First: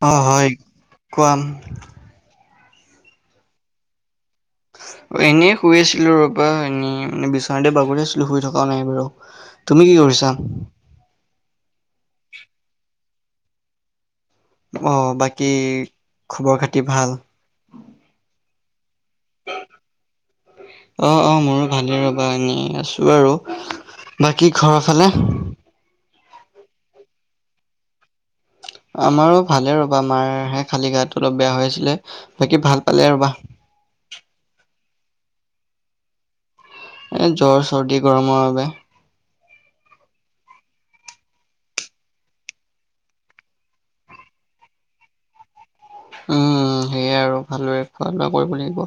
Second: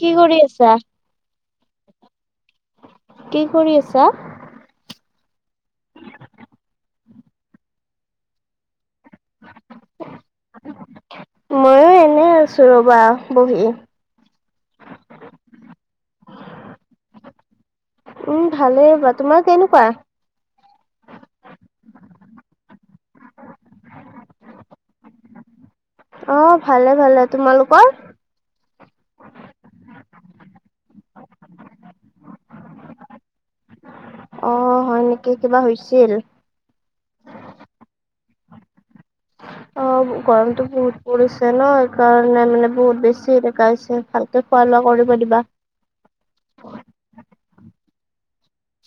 কি অ কৰি হয় আছা? কোৱা কি কৰি আছা? এনেই শুই আছিলো ৰ'বা এনেই মানে বিছ তে বাগুৰি আছিলো, শুই থকা নাই বাৰু তুমি কি কৰিছা? মইও এনেই আছোঁ ৰ'বা বহি। অ বাকী খবৰ খাতি ভাল। উম ভালেই বা, তোমাৰ কেনেকুৱা? অঁ অঁ মোৰো ভালেই ৰবা এনেই আছো আৰু। বাকী ঘৰৰ ফালে। অঁ ভালে ভালে, তোমালোকৰ? আমাৰো ভালে ৰবা মাৰহে খালী গাটো অলপ বেয়া হৈ আছিলে, বাকী ভাল পালে ৰ'বা। অ হয় নেকি, কিবা হৈছিল? এই জ্বৰ চৰ্দি গৰমৰ বাবে। অঁ গৰমটো বহুত পৰিছে ন, সেইকাৰণে মানে বহুত বেছি দেখাইছে ভালকে খোৱা লোৱা কৰিব দিবা। উম সেয়াই আৰু ভালোৰে। খোৱা লোৱা কৰিব লাগিব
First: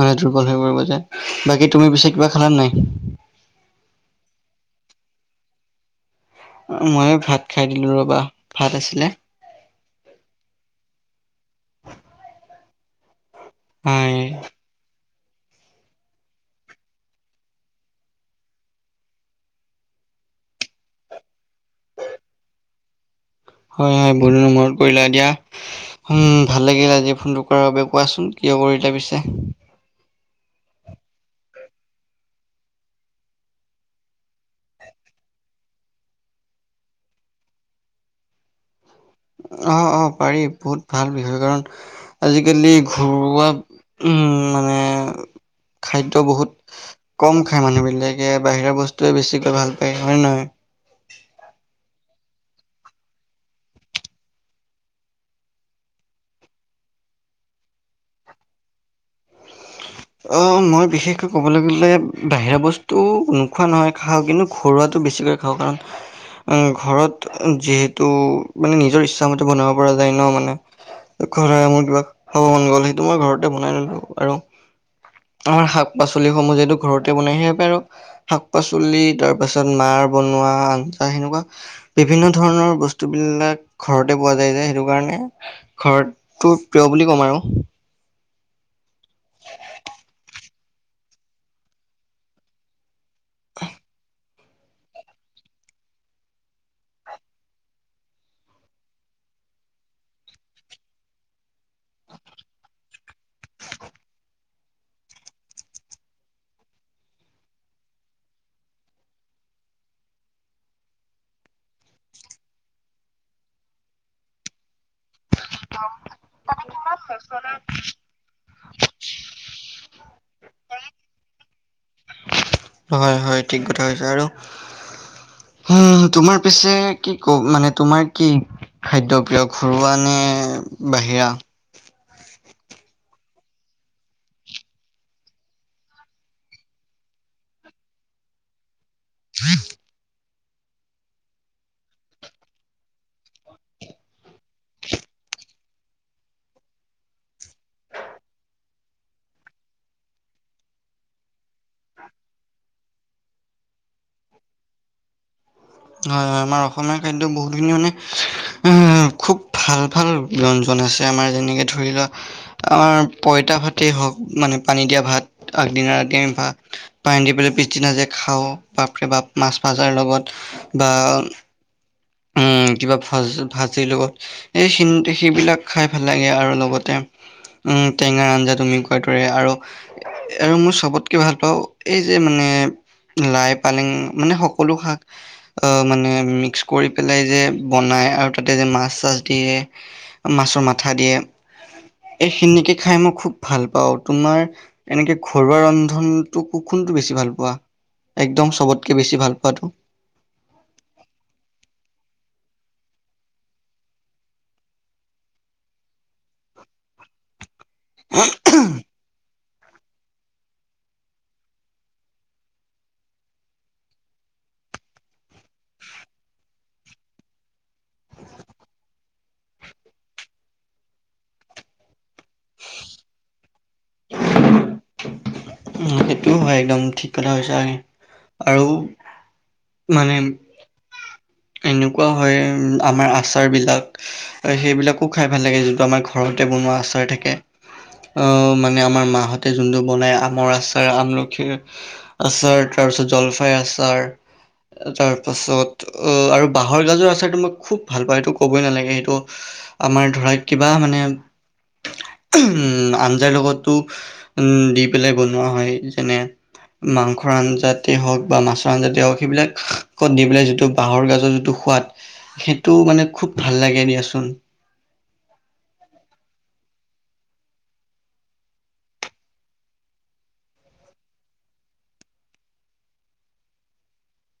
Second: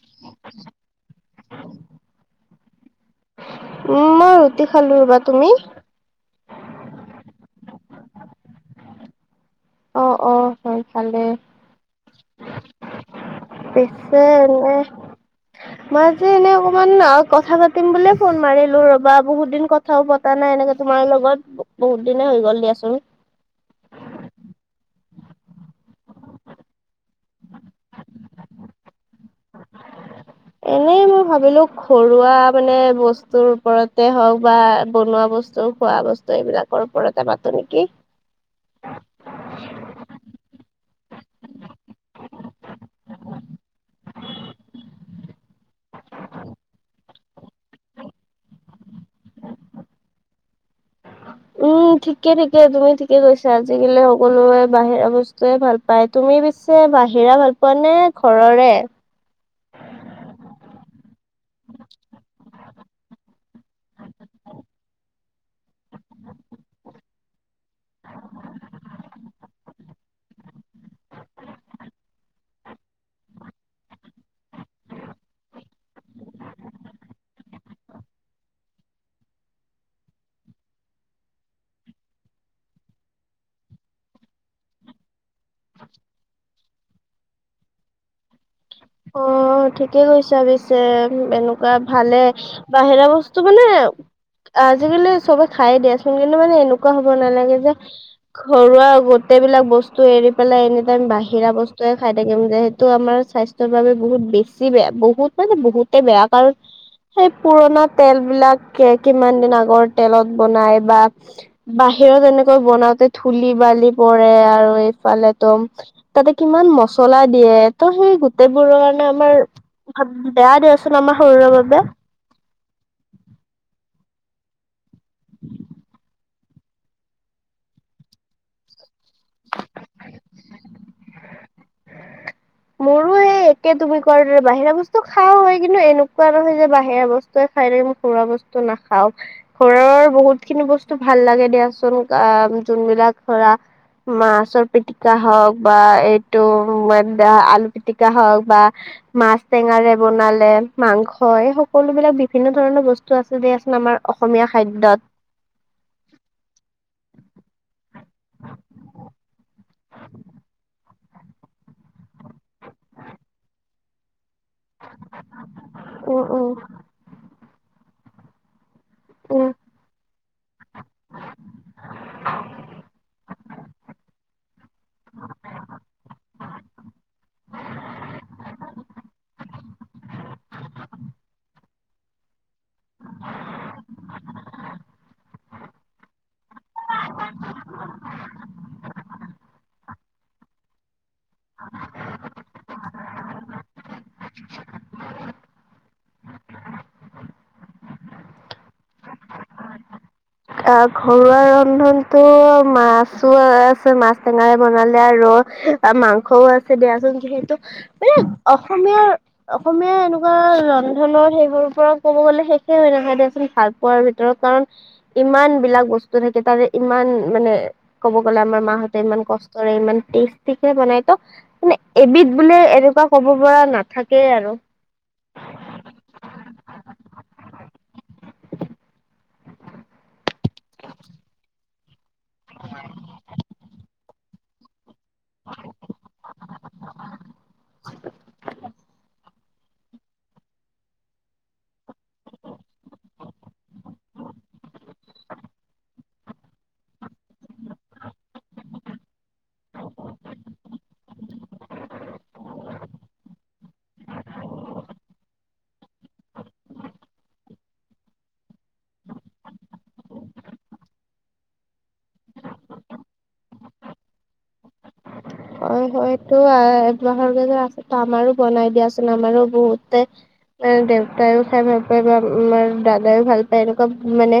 মানে দুৰ্বল হৈ পৰিব যে, বাকী তুমি পিছে কিবা খালা নে নাই? উম মই ৰুটি খালো ৰবা, তুমি? মই ভাত খাই দিলো ৰবা ভাত আছিলে। অ অ হয় ভালেই। হয়, পিছে এনেই মই যে এনে অকমান অঁ কথা পাতিম বুলি ফোন মাৰিলো ৰ'বা বহুত দিন কথাও পা তা নাই এনেকে তোমাৰ লগত বহুত দিনে হৈ গ'ল দিয়াচোন। হয় হয় বহুদিনৰ মূৰত কৰিলা দিয়া। উম ভাল লাগিল আজি ফোনটো কৰাৰ বাবে, কোৱাচোন কিয় কৰিলা পিছে? এনেই মই ভাবিলো ঘৰুৱা মানে বস্তুৰ ওপৰতে হওক বা, বনোৱা বস্তু টো খোৱা বস্তু এইবিলাকৰ ওপৰতে পাতো নেকি? আঁহ আঁহ পাৰি, বহুত ভাল বিষয় কাৰণ আজিকালি ঘৰুৱা উম মানে খাদ্য বহুত কম খাই মানুহ বিলাকে বাহিৰাৰ বস্তুয়ে বেছিকৈ ভাল পায় হয় নে নহয়? উম ঠিকে ঠিকে তুমি ঠিকে কৈছা, আজিকালি সকলোৱে বাহিৰা বস্তু টোৱে ভাল পায়। তুমি পিছে বাহিৰা ভাল পোৱা নে ঘৰৰে? অ মই বিশেষকৈ ক'বলৈ গ'লে বাহিৰা বস্ তো নোখোৱা নহয় খাওঁ কিন্তু ঘৰুৱাটো বেছিকৈ খাওঁ কাৰণ ঘৰত যিহেতু মানে নিজৰ ইচ্ছা মতে বনাব পৰা যায় ন মানে ঘৰত মোৰ কিবা খাব মন গ'ল সেইটো মই ঘৰতে বনাই ললো আৰু আমাৰ শাক পাচলিসমূহ যিহেতু ঘৰতে বনাইহি সেই বাবে আৰু শাক পাচলি তাৰ পাছত মাৰ বনোৱা আঞ্জা সেনেকুৱা বিভিন্ন ধৰণৰ বস্তু বিলাক ঘৰতে পোৱা যায় যে সেইটো কাৰণে ঘৰটো প্ৰিয় বুলি ক'ম আৰু অ ঠিকে কৈছা পিছে এনেকুৱা ভালে বাহিৰা বস্ বস্তু মানে আজিকালি চবে খাইয়ে দিয়াচোন কিন্তু মানে এনেকুৱা হব নালাগে যে ঘৰুৱা গোটেই বিলাক বস্তু এৰি পেলাই এনি টাইম বাহিৰা বস্তুৱে খাই থাকিম যে সেইটো আমাৰ স্বা স্বাস্থ্য ৰ বাবে বহুত বেছি বেয়া বহুত মানে বহুতে বেয়া কাৰণ সেই পুৰণা তেল বিলাক কিমান দিন আগৰ তেলত বনাই বা বাহিৰত এনেকৈ বনাওতে থুলি বালি পৰে আৰু এইফালে একদম তাতে কিমান মছলা দিয়ে ত সেই গোটেই বোৰৰ কাৰণে আমাৰ বেয়া দিয়াচোন আমাৰ শৰীৰৰ বাবে হয় হয় ঠিক কথা হৈছে আৰু হা তোমাৰ পিছে কি কম মানে তোমাৰ কি খাদ্য প্ৰিয় ঘৰুৱা নে বাহিৰা মোৰো সেই একেই তুমি কোৱাৰ দৰে বাহিৰা বস্তু খাও হয় কিন্তু এনেকুৱা নহয় যে বাহিৰা বস্ টোৱে খাই থাকিম ঘৰুৱা বস্তু নাখাওঁ ঘৰৰ বহুত খিনি বস্তু ভাল লাগে দিয়াচোন আহ যোনবিলাক ধৰা মাছৰ পিটিকা হওক বা এইটো আলু পিটিকা হওক বা মাছ টেঙাৰে বনালে, মাংস এই সকলো বিলাক বিভিন্ন ধৰণৰ বস্ তো আছে দে দিয়াচোন আমাৰ অসমীয়া খাদ্যত হয় আমাৰ অসমীয়া খাদ্য বহুতখিনি মানে খুব ভাল ভাল ব্যঞ্জন আছে আমাৰ যেনেকে ধৰি লোৱা আমাৰ পইতা ভাতেই হওক মানে পানী দিয়া ভাত আগদিনা ৰাতি উম আমি উম। ভাত পানী দি পেলাই পিছদিনা যে খাওঁ বাপৰে বাপ উম। মাছ ভাজাৰ লগত বা উম কিবা ভা ভাজিৰ লগত এইখিনি সেইবিলাক খাই ভাল লাগে আৰু লগতে উম টেঙাৰ আঞ্জা তুমি কোৱাৰ দৰে আৰু আৰু মই চবতকে ভাল পাওঁ এই যে মানে লাই পালেং মানে সকলো শাক অ মানে মিক্স কৰি পেলাই যে বনায় আৰু তাতে যে মাছ চাছ দিয়ে, মাছৰ মাথা দিয়ে এইখিনিকে খাই মই খুব ভাল পাওঁ তোমাৰ এনেকে ঘৰুৱা ৰন্ধনতটো কোনটো বেছি ভাল পোৱা, একদম চবতকে বেছি ভাল পোৱাটো অ ঘৰুৱা ৰন্ধনতো মাছো আছে মাছ টেঙাৰে বনালে আৰু মাংসও আছে দিয়াচোন যিহেতু মানে অসমীয়াৰ অসমীয়া এনেকুৱা ৰন্ধনৰ সেইবোৰৰ পৰা ক'ব গ'লে শেষে হয় নহয় দিয়াচোন ভাল পোৱাৰ ভিতৰত কাৰণ ইমান বিলাক বস্তু থাকে তাৰে ইমান মানে ক'ব গ'লে আমাৰ মাহঁতে ইমান কষ্টৰে ইমান টেষ্টিকে বনাই ত মানে এবিধ বোলে এনেকুৱা ক'ব পৰা নাথাকেই আৰু সেইটোও হয় একদম ঠিক কথা কৈছা আৰু মানে এনেকুৱাও হয়, আমাৰ আচাৰ বিলাক, সেইবিলাক ও খাই ভাল লাগে যিটো আমাৰ ঘৰতে বনোৱা আচাৰ থাকে। অ মানে আমাৰ মাহত তাতে যোনটো বনাই আমৰ আচ- ত আমলখিৰ আচাৰ, তাৰপিছত জলফাইৰ আচাৰ। তাৰ পাছত আৰু বাঁহৰ গাজৰ আচাৰটো মই খুব ভাল পাওঁ সেইটো ক'বই নালাগে সেইটো। আমাৰ ধৰা কিবা মানে উম আঞ্জাৰ লগত, টো দি পেলাই বনোৱা হয় যেনে- মাংসৰ আঞ্জাতে হওক, বা মাছৰ আঞ্জাতে হওক সেইবিলাকত দি পেলাই যিটো বাঁহৰ গাজৰ যিটো- সোৱাদ, সেইটো মানে খুব ভাল লাগে দিয়াচোন। হয় হয়তটো একমাহৰ আছে আমাৰো বনাই দিয়াচোন আমাৰো বহুতে, দেউতাইও খাই ভাল পায় বা আমাৰ দাদাইও ভাল পায় এনেকুৱা মানে,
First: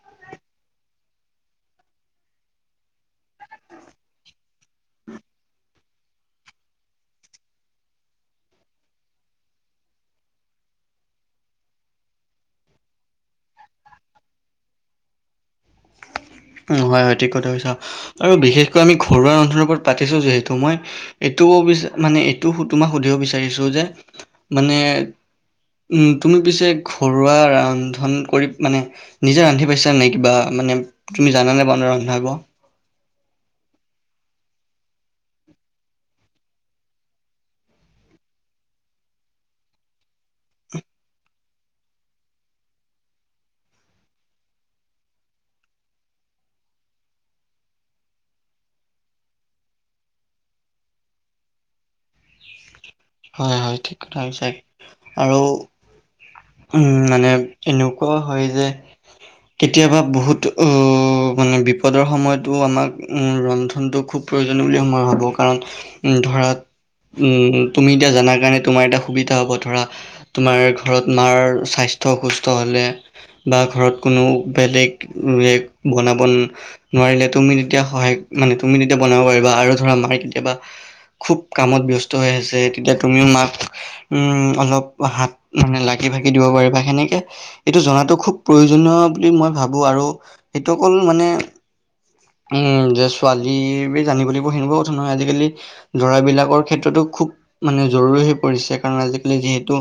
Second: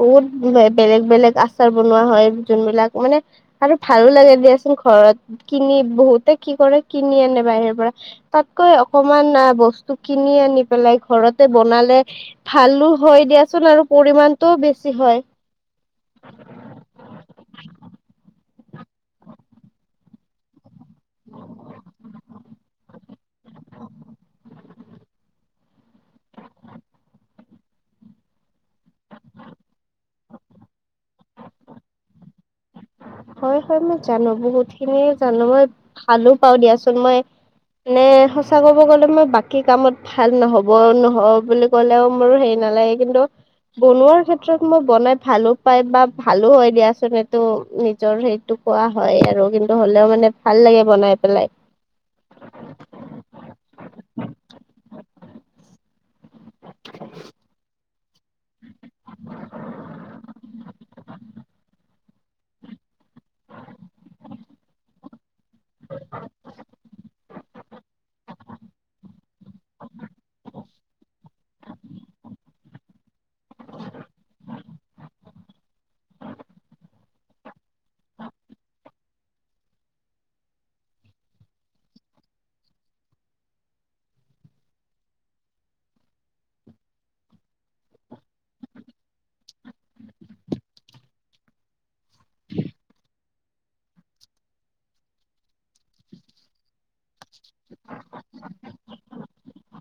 বহুত বেলেগ বেলেগ আচাৰ বনোৱা হয় যোনবিলাক মানে- আৰু ভালো লাগে দিয়াচোন ঘৰত কিনি বহুতে কি কৰে কিনি আনে বাহিৰ পৰা। তাতকৈ অকমান আ বস্তু কিনি আনি পেলাই ঘৰতে বনালে, ভালো হয় দিয়াচোন আৰু পৰিমণটোও বেছি হয়। হয় ঠিক কথা কৈছা। আৰু বিশেষকৈ আমি ঘৰুৱা ৰন্ধাৰ ওপৰত পাতিছোঁ যিহেতু মই, এইটো বিচ মানে এইটো তোমাক সুধিব বিচাৰিছো যে, মানে উম তুমি পিছে ঘৰুৱা ৰন্ধন কৰি মানে, নিজে ৰান্ধি পাইছা নাই কিবা মানে তুমি জানানে বনা ৰন্ধাব? হয় হয় মই জানো। বহুত খিনি জানো। মই ভালো পাওঁ দিয়াচোন মই। মানে সঁচা ক'ব গ'লে মই বাকী কামত ভাল নহব নহ বুলি কলেও মোৰ হেৰি নালাগে কিন্তু, বনোৱাৰ ক্ষেত্ৰত মই বনাই ভালো পাই বা ভালো হয় দিয়াচোনটো এইটো, নিজৰ সেইটো কোৱা হয়, আৰু কিন্তু হ'লেও মানে ভাল লাগে বনাই পেলাই। হয় হয় ঠিক কথা কৈছা। আৰু উম মানে এনেকুৱাও হয় যে, অ [unintelligible] কেতিয়াবা বহুত উম মানে বিপদৰ সময়তো আমাক উম ৰন্ধনতটো খুব, প্ৰয়োজনীয় বুলি মই ভাবোঁ। কাৰণ ধৰাত উম তুমি এতিয়া জান- নাজানে তোমাৰ এটা সুবিধা হ'ব ধৰা তোমাৰ ঘৰত মাৰ স্বাস্থ্য অসুস্থ হলে, বা ঘৰত কোনো বেলেগ বনাবন- নোৱাৰিলে তুমি তেতিয়া সহায় মানে তুমি তেতিয়া বনাব পাৰিবা। আৰু ধৰা মাৰ কেতিয়াবা খুব কামত ব্যস্ত হৈ আছে, তেতিয়া তুমিও মাক- উম অলপ হাত মানে লাগি ভাগি দিব পাৰিবা। সেনেকে, এইটো জনাতো খুব প্ৰয়োজনীয় বুলি মই ভাবো আৰু, সেইটো অকল মানে- উম যে ছোৱালীৰ ভি জানিব লাগিব হেনেকোৱা কথা নহয় আজিকালি, ল'ৰাবিলাকৰ ক্ষেত্ৰতো খুব মানে জৰুৰী হৈ পৰিছে কাৰণ আজিকালি যিহেতু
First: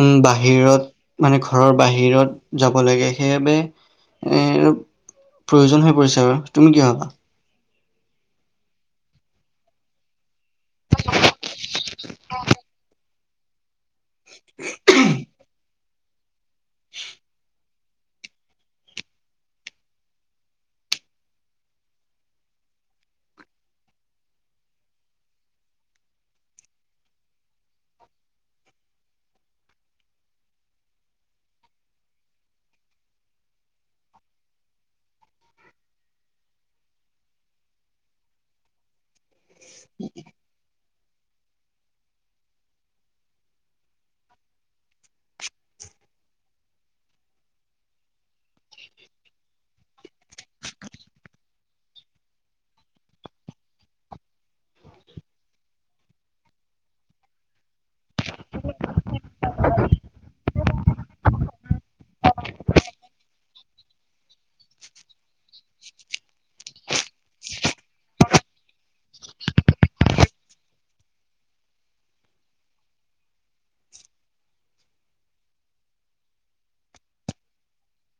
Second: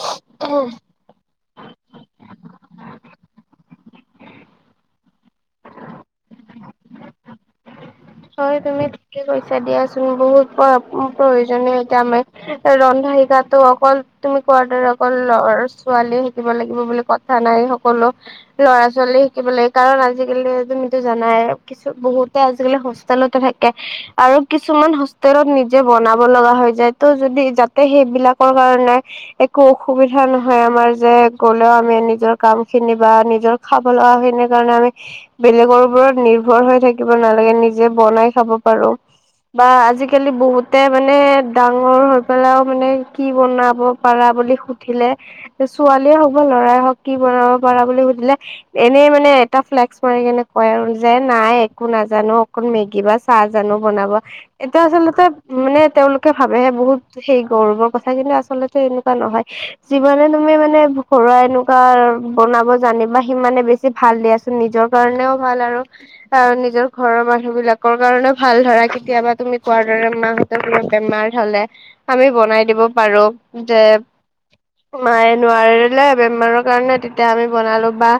উম বাহিৰত, মানে ঘৰৰ বাহিৰত যাব লাগে সেইবাবে এ আৰু, প্ৰয়োজন হৈ পৰিছে আৰু। তুমি কি ভাবা? হয় তুমি ঠিকে কৈছা দিয়াচোন বহুত। প্ৰয়োজনী এতিয়া আমাৰ। ৰন্ধা শিকাটো অকল, তুমি কোৱাৰ দৰে অকল লৰা ছোৱালী শিকিব লাগিব বুলি কথা নাই সকলো। ল'ৰা ছোৱালী শিকিব লাগে। কাৰণ আজিকালি তুমিতো জানাই কিছু বহুতে আজিকালি স- হোষ্টেলতে থাকে। আৰু কিছুমান হোষ্টেলত নিজে বনাব লগা হৈ যায় ত' যদি যাতে সেইবিলাকৰ কাৰণে একো অসুবিধা নহয় আমাৰ যে গ'লেও আমি নিজৰ কাম খিনি বা নিজৰ খাব লগা খিনি কাৰণে আমি বেলেগৰ ওপৰত নিৰ্ভৰ হৈ থাকিব নালাগে নি নিজে বনাই খাব পাৰো। বা আজিকালি বহুতে মানে ডাঙৰ হৈ পেলাইও মানে কি বনাব? পাৰা বুলি সুধিলে ছোৱালীয়ে হওক বা ল'ৰাই হওক কি বনাব পাৰা বুলি সুধিলে। এনেই মানে এটা ফ্লেক্স কৰি কেনে কয় আৰু যে নাই একো নাজানো। অকল মেগী বা চাহ জানো বনাব এইটো আচলতে মানে তেওঁলোকে ভাবেহে বহুত সেই গৌৰৱৰ কথা কিন্তু আচলতে এনেকুৱা নহয় যিমানে তুমি মানে ঘৰুৱাই এনো কাৰ বনাব জানিবা সিমানে বেছি ভাল দিয়াচোন নিজৰ কাৰণেও ভাল আৰু তাৰ নিজৰ ঘৰৰ মানুহ মানু বিলাকৰ কাৰণেও ভাল ধৰা কেতিয়াবা তুমি কোৱাৰ দৰে মাহঁতেৰ তোমাক বেমাৰ হ'লে। আমি বনাই দিব পাৰো যে মায়ে নোৱাৰিলে বেমাৰৰ কাৰণে তেতিয়া আমি বনালো বা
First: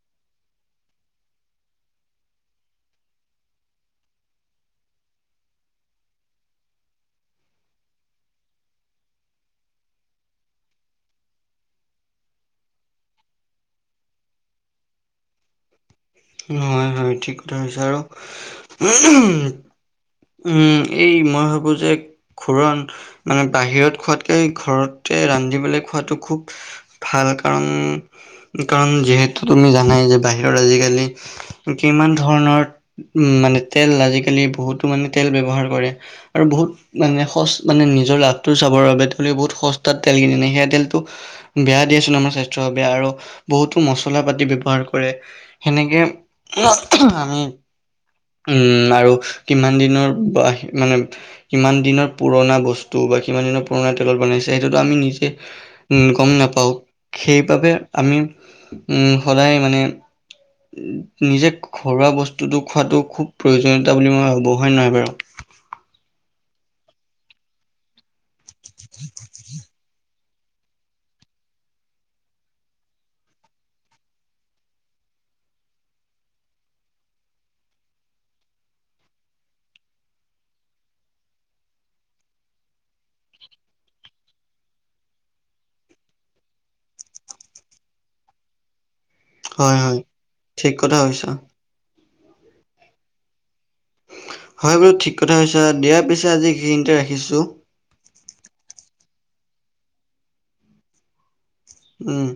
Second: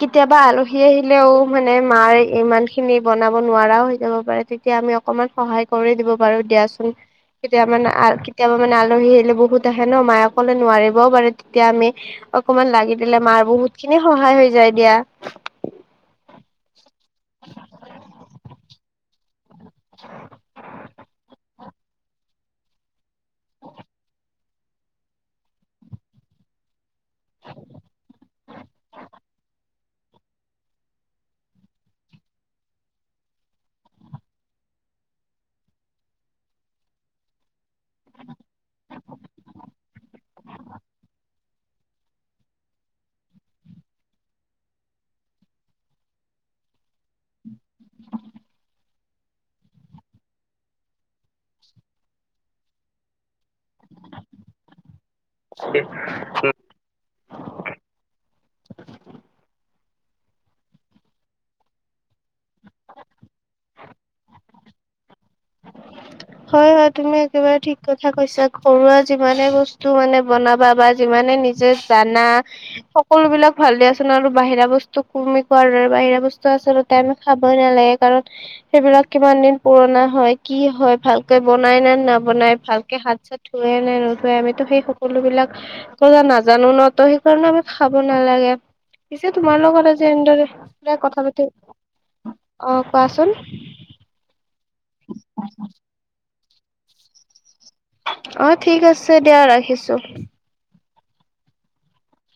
কেতিয়াবা আলহী আহিলেও মানে মাৰ ইমান খিনি বনাব নোৱাৰাও হৈ যাব পাৰে তেতিয়া আমি অকমান সহায় কৰি দিব পাৰো দিয়াচোন। কেতিয়াবা মানে কেতিয়াবা মানে আলহী আহিলে বহুত আহে ন মায়ে অকলে নোৱাৰিবও পাৰে তেতিয়া আমি অকমান লাগি দিলে মাৰ বহুত খিনি সহায় হৈ যায় দিয়া। হয় হয় ঠিক কথা হৈছে আৰু [unintelligible] [inaudible] উম, এই মই ভাবো যে খুৰণ মানে বাহিৰত খোৱাতকে ঘৰতে ৰান্ধিবলৈ খোৱাতটো খুব ভাল কাৰণ, কাৰণ যিহেতু তুমি জানাই যে বাহিৰত আজিকালি কিমান ধৰণৰ উম মানে তেল আজিকালি বহুতো মানে তেল ব্যৱহাৰ কৰে। আৰু বহুত মানে সচ মানে নিজৰ লাভটো চাবৰ বাবে তেওঁলোকে বহুত সস্তাত তেল কিনি সেয়া তেলটো বেয়া দিয়াচোন আমাৰ স্বাস্থ্যৰ বেয়া আৰু বহুতো মচলা পাতি ব্যৱহাৰ কৰে। সেনেকে উম, আমি উম আৰু কিমান দিনৰ বা মানে কিমান দিনৰ পুৰণা বস্তু বা কিমান দিনৰ পুৰণা তেলত বনাইছে সেইটো আমি নিজে, উম গম নাপাওঁ। সেইবাবে আমি উম সদায় মানে নিজে ঘৰুৱা বস্তুটো খোৱাতটো খুব প্ৰয়োজনীয়তা বুলি মই ভাবোঁ হয় নহয় বাৰু? হয় হয় তুমি একেবাৰে ঠিক কথা কৈছা ঘৰুৱা যিমানে বস্তু টো মানে বনাবা বা যিমানে নিজে জানা সকলো বিলাক ভাল দিয়াচোন আৰু বাহিৰা বস্তু তুমি কোৱাৰ দৰে বাহিৰা বস্তু আচলতে টাইম খাবই নালাগে কাৰণ সেইবিলাক কিমান দিন পুৰণা হয় কি হয়। ভালকে বনাই নে নবনাই ভালকে হাত চাত থোৱে নে নোধোৱে আমিতো সেই সকলোবিলাক [unintelligible] ' নাজানো ন ত' সেইকাৰণে আমি খাব নালাগে। পিছে তোমাৰ হয় লগত হয় আজি ঠিক এনেদৰে কথা কৈছা পাতি, অৱ কোৱাচোন। হয় বোলো ঠিক কথাই কৈছা দিয়াৰ পিছে আজি সেইখিনিতে ৰাখিছোঁ। অ ঠিক আছে দিয়া ৰাখিছো। উম।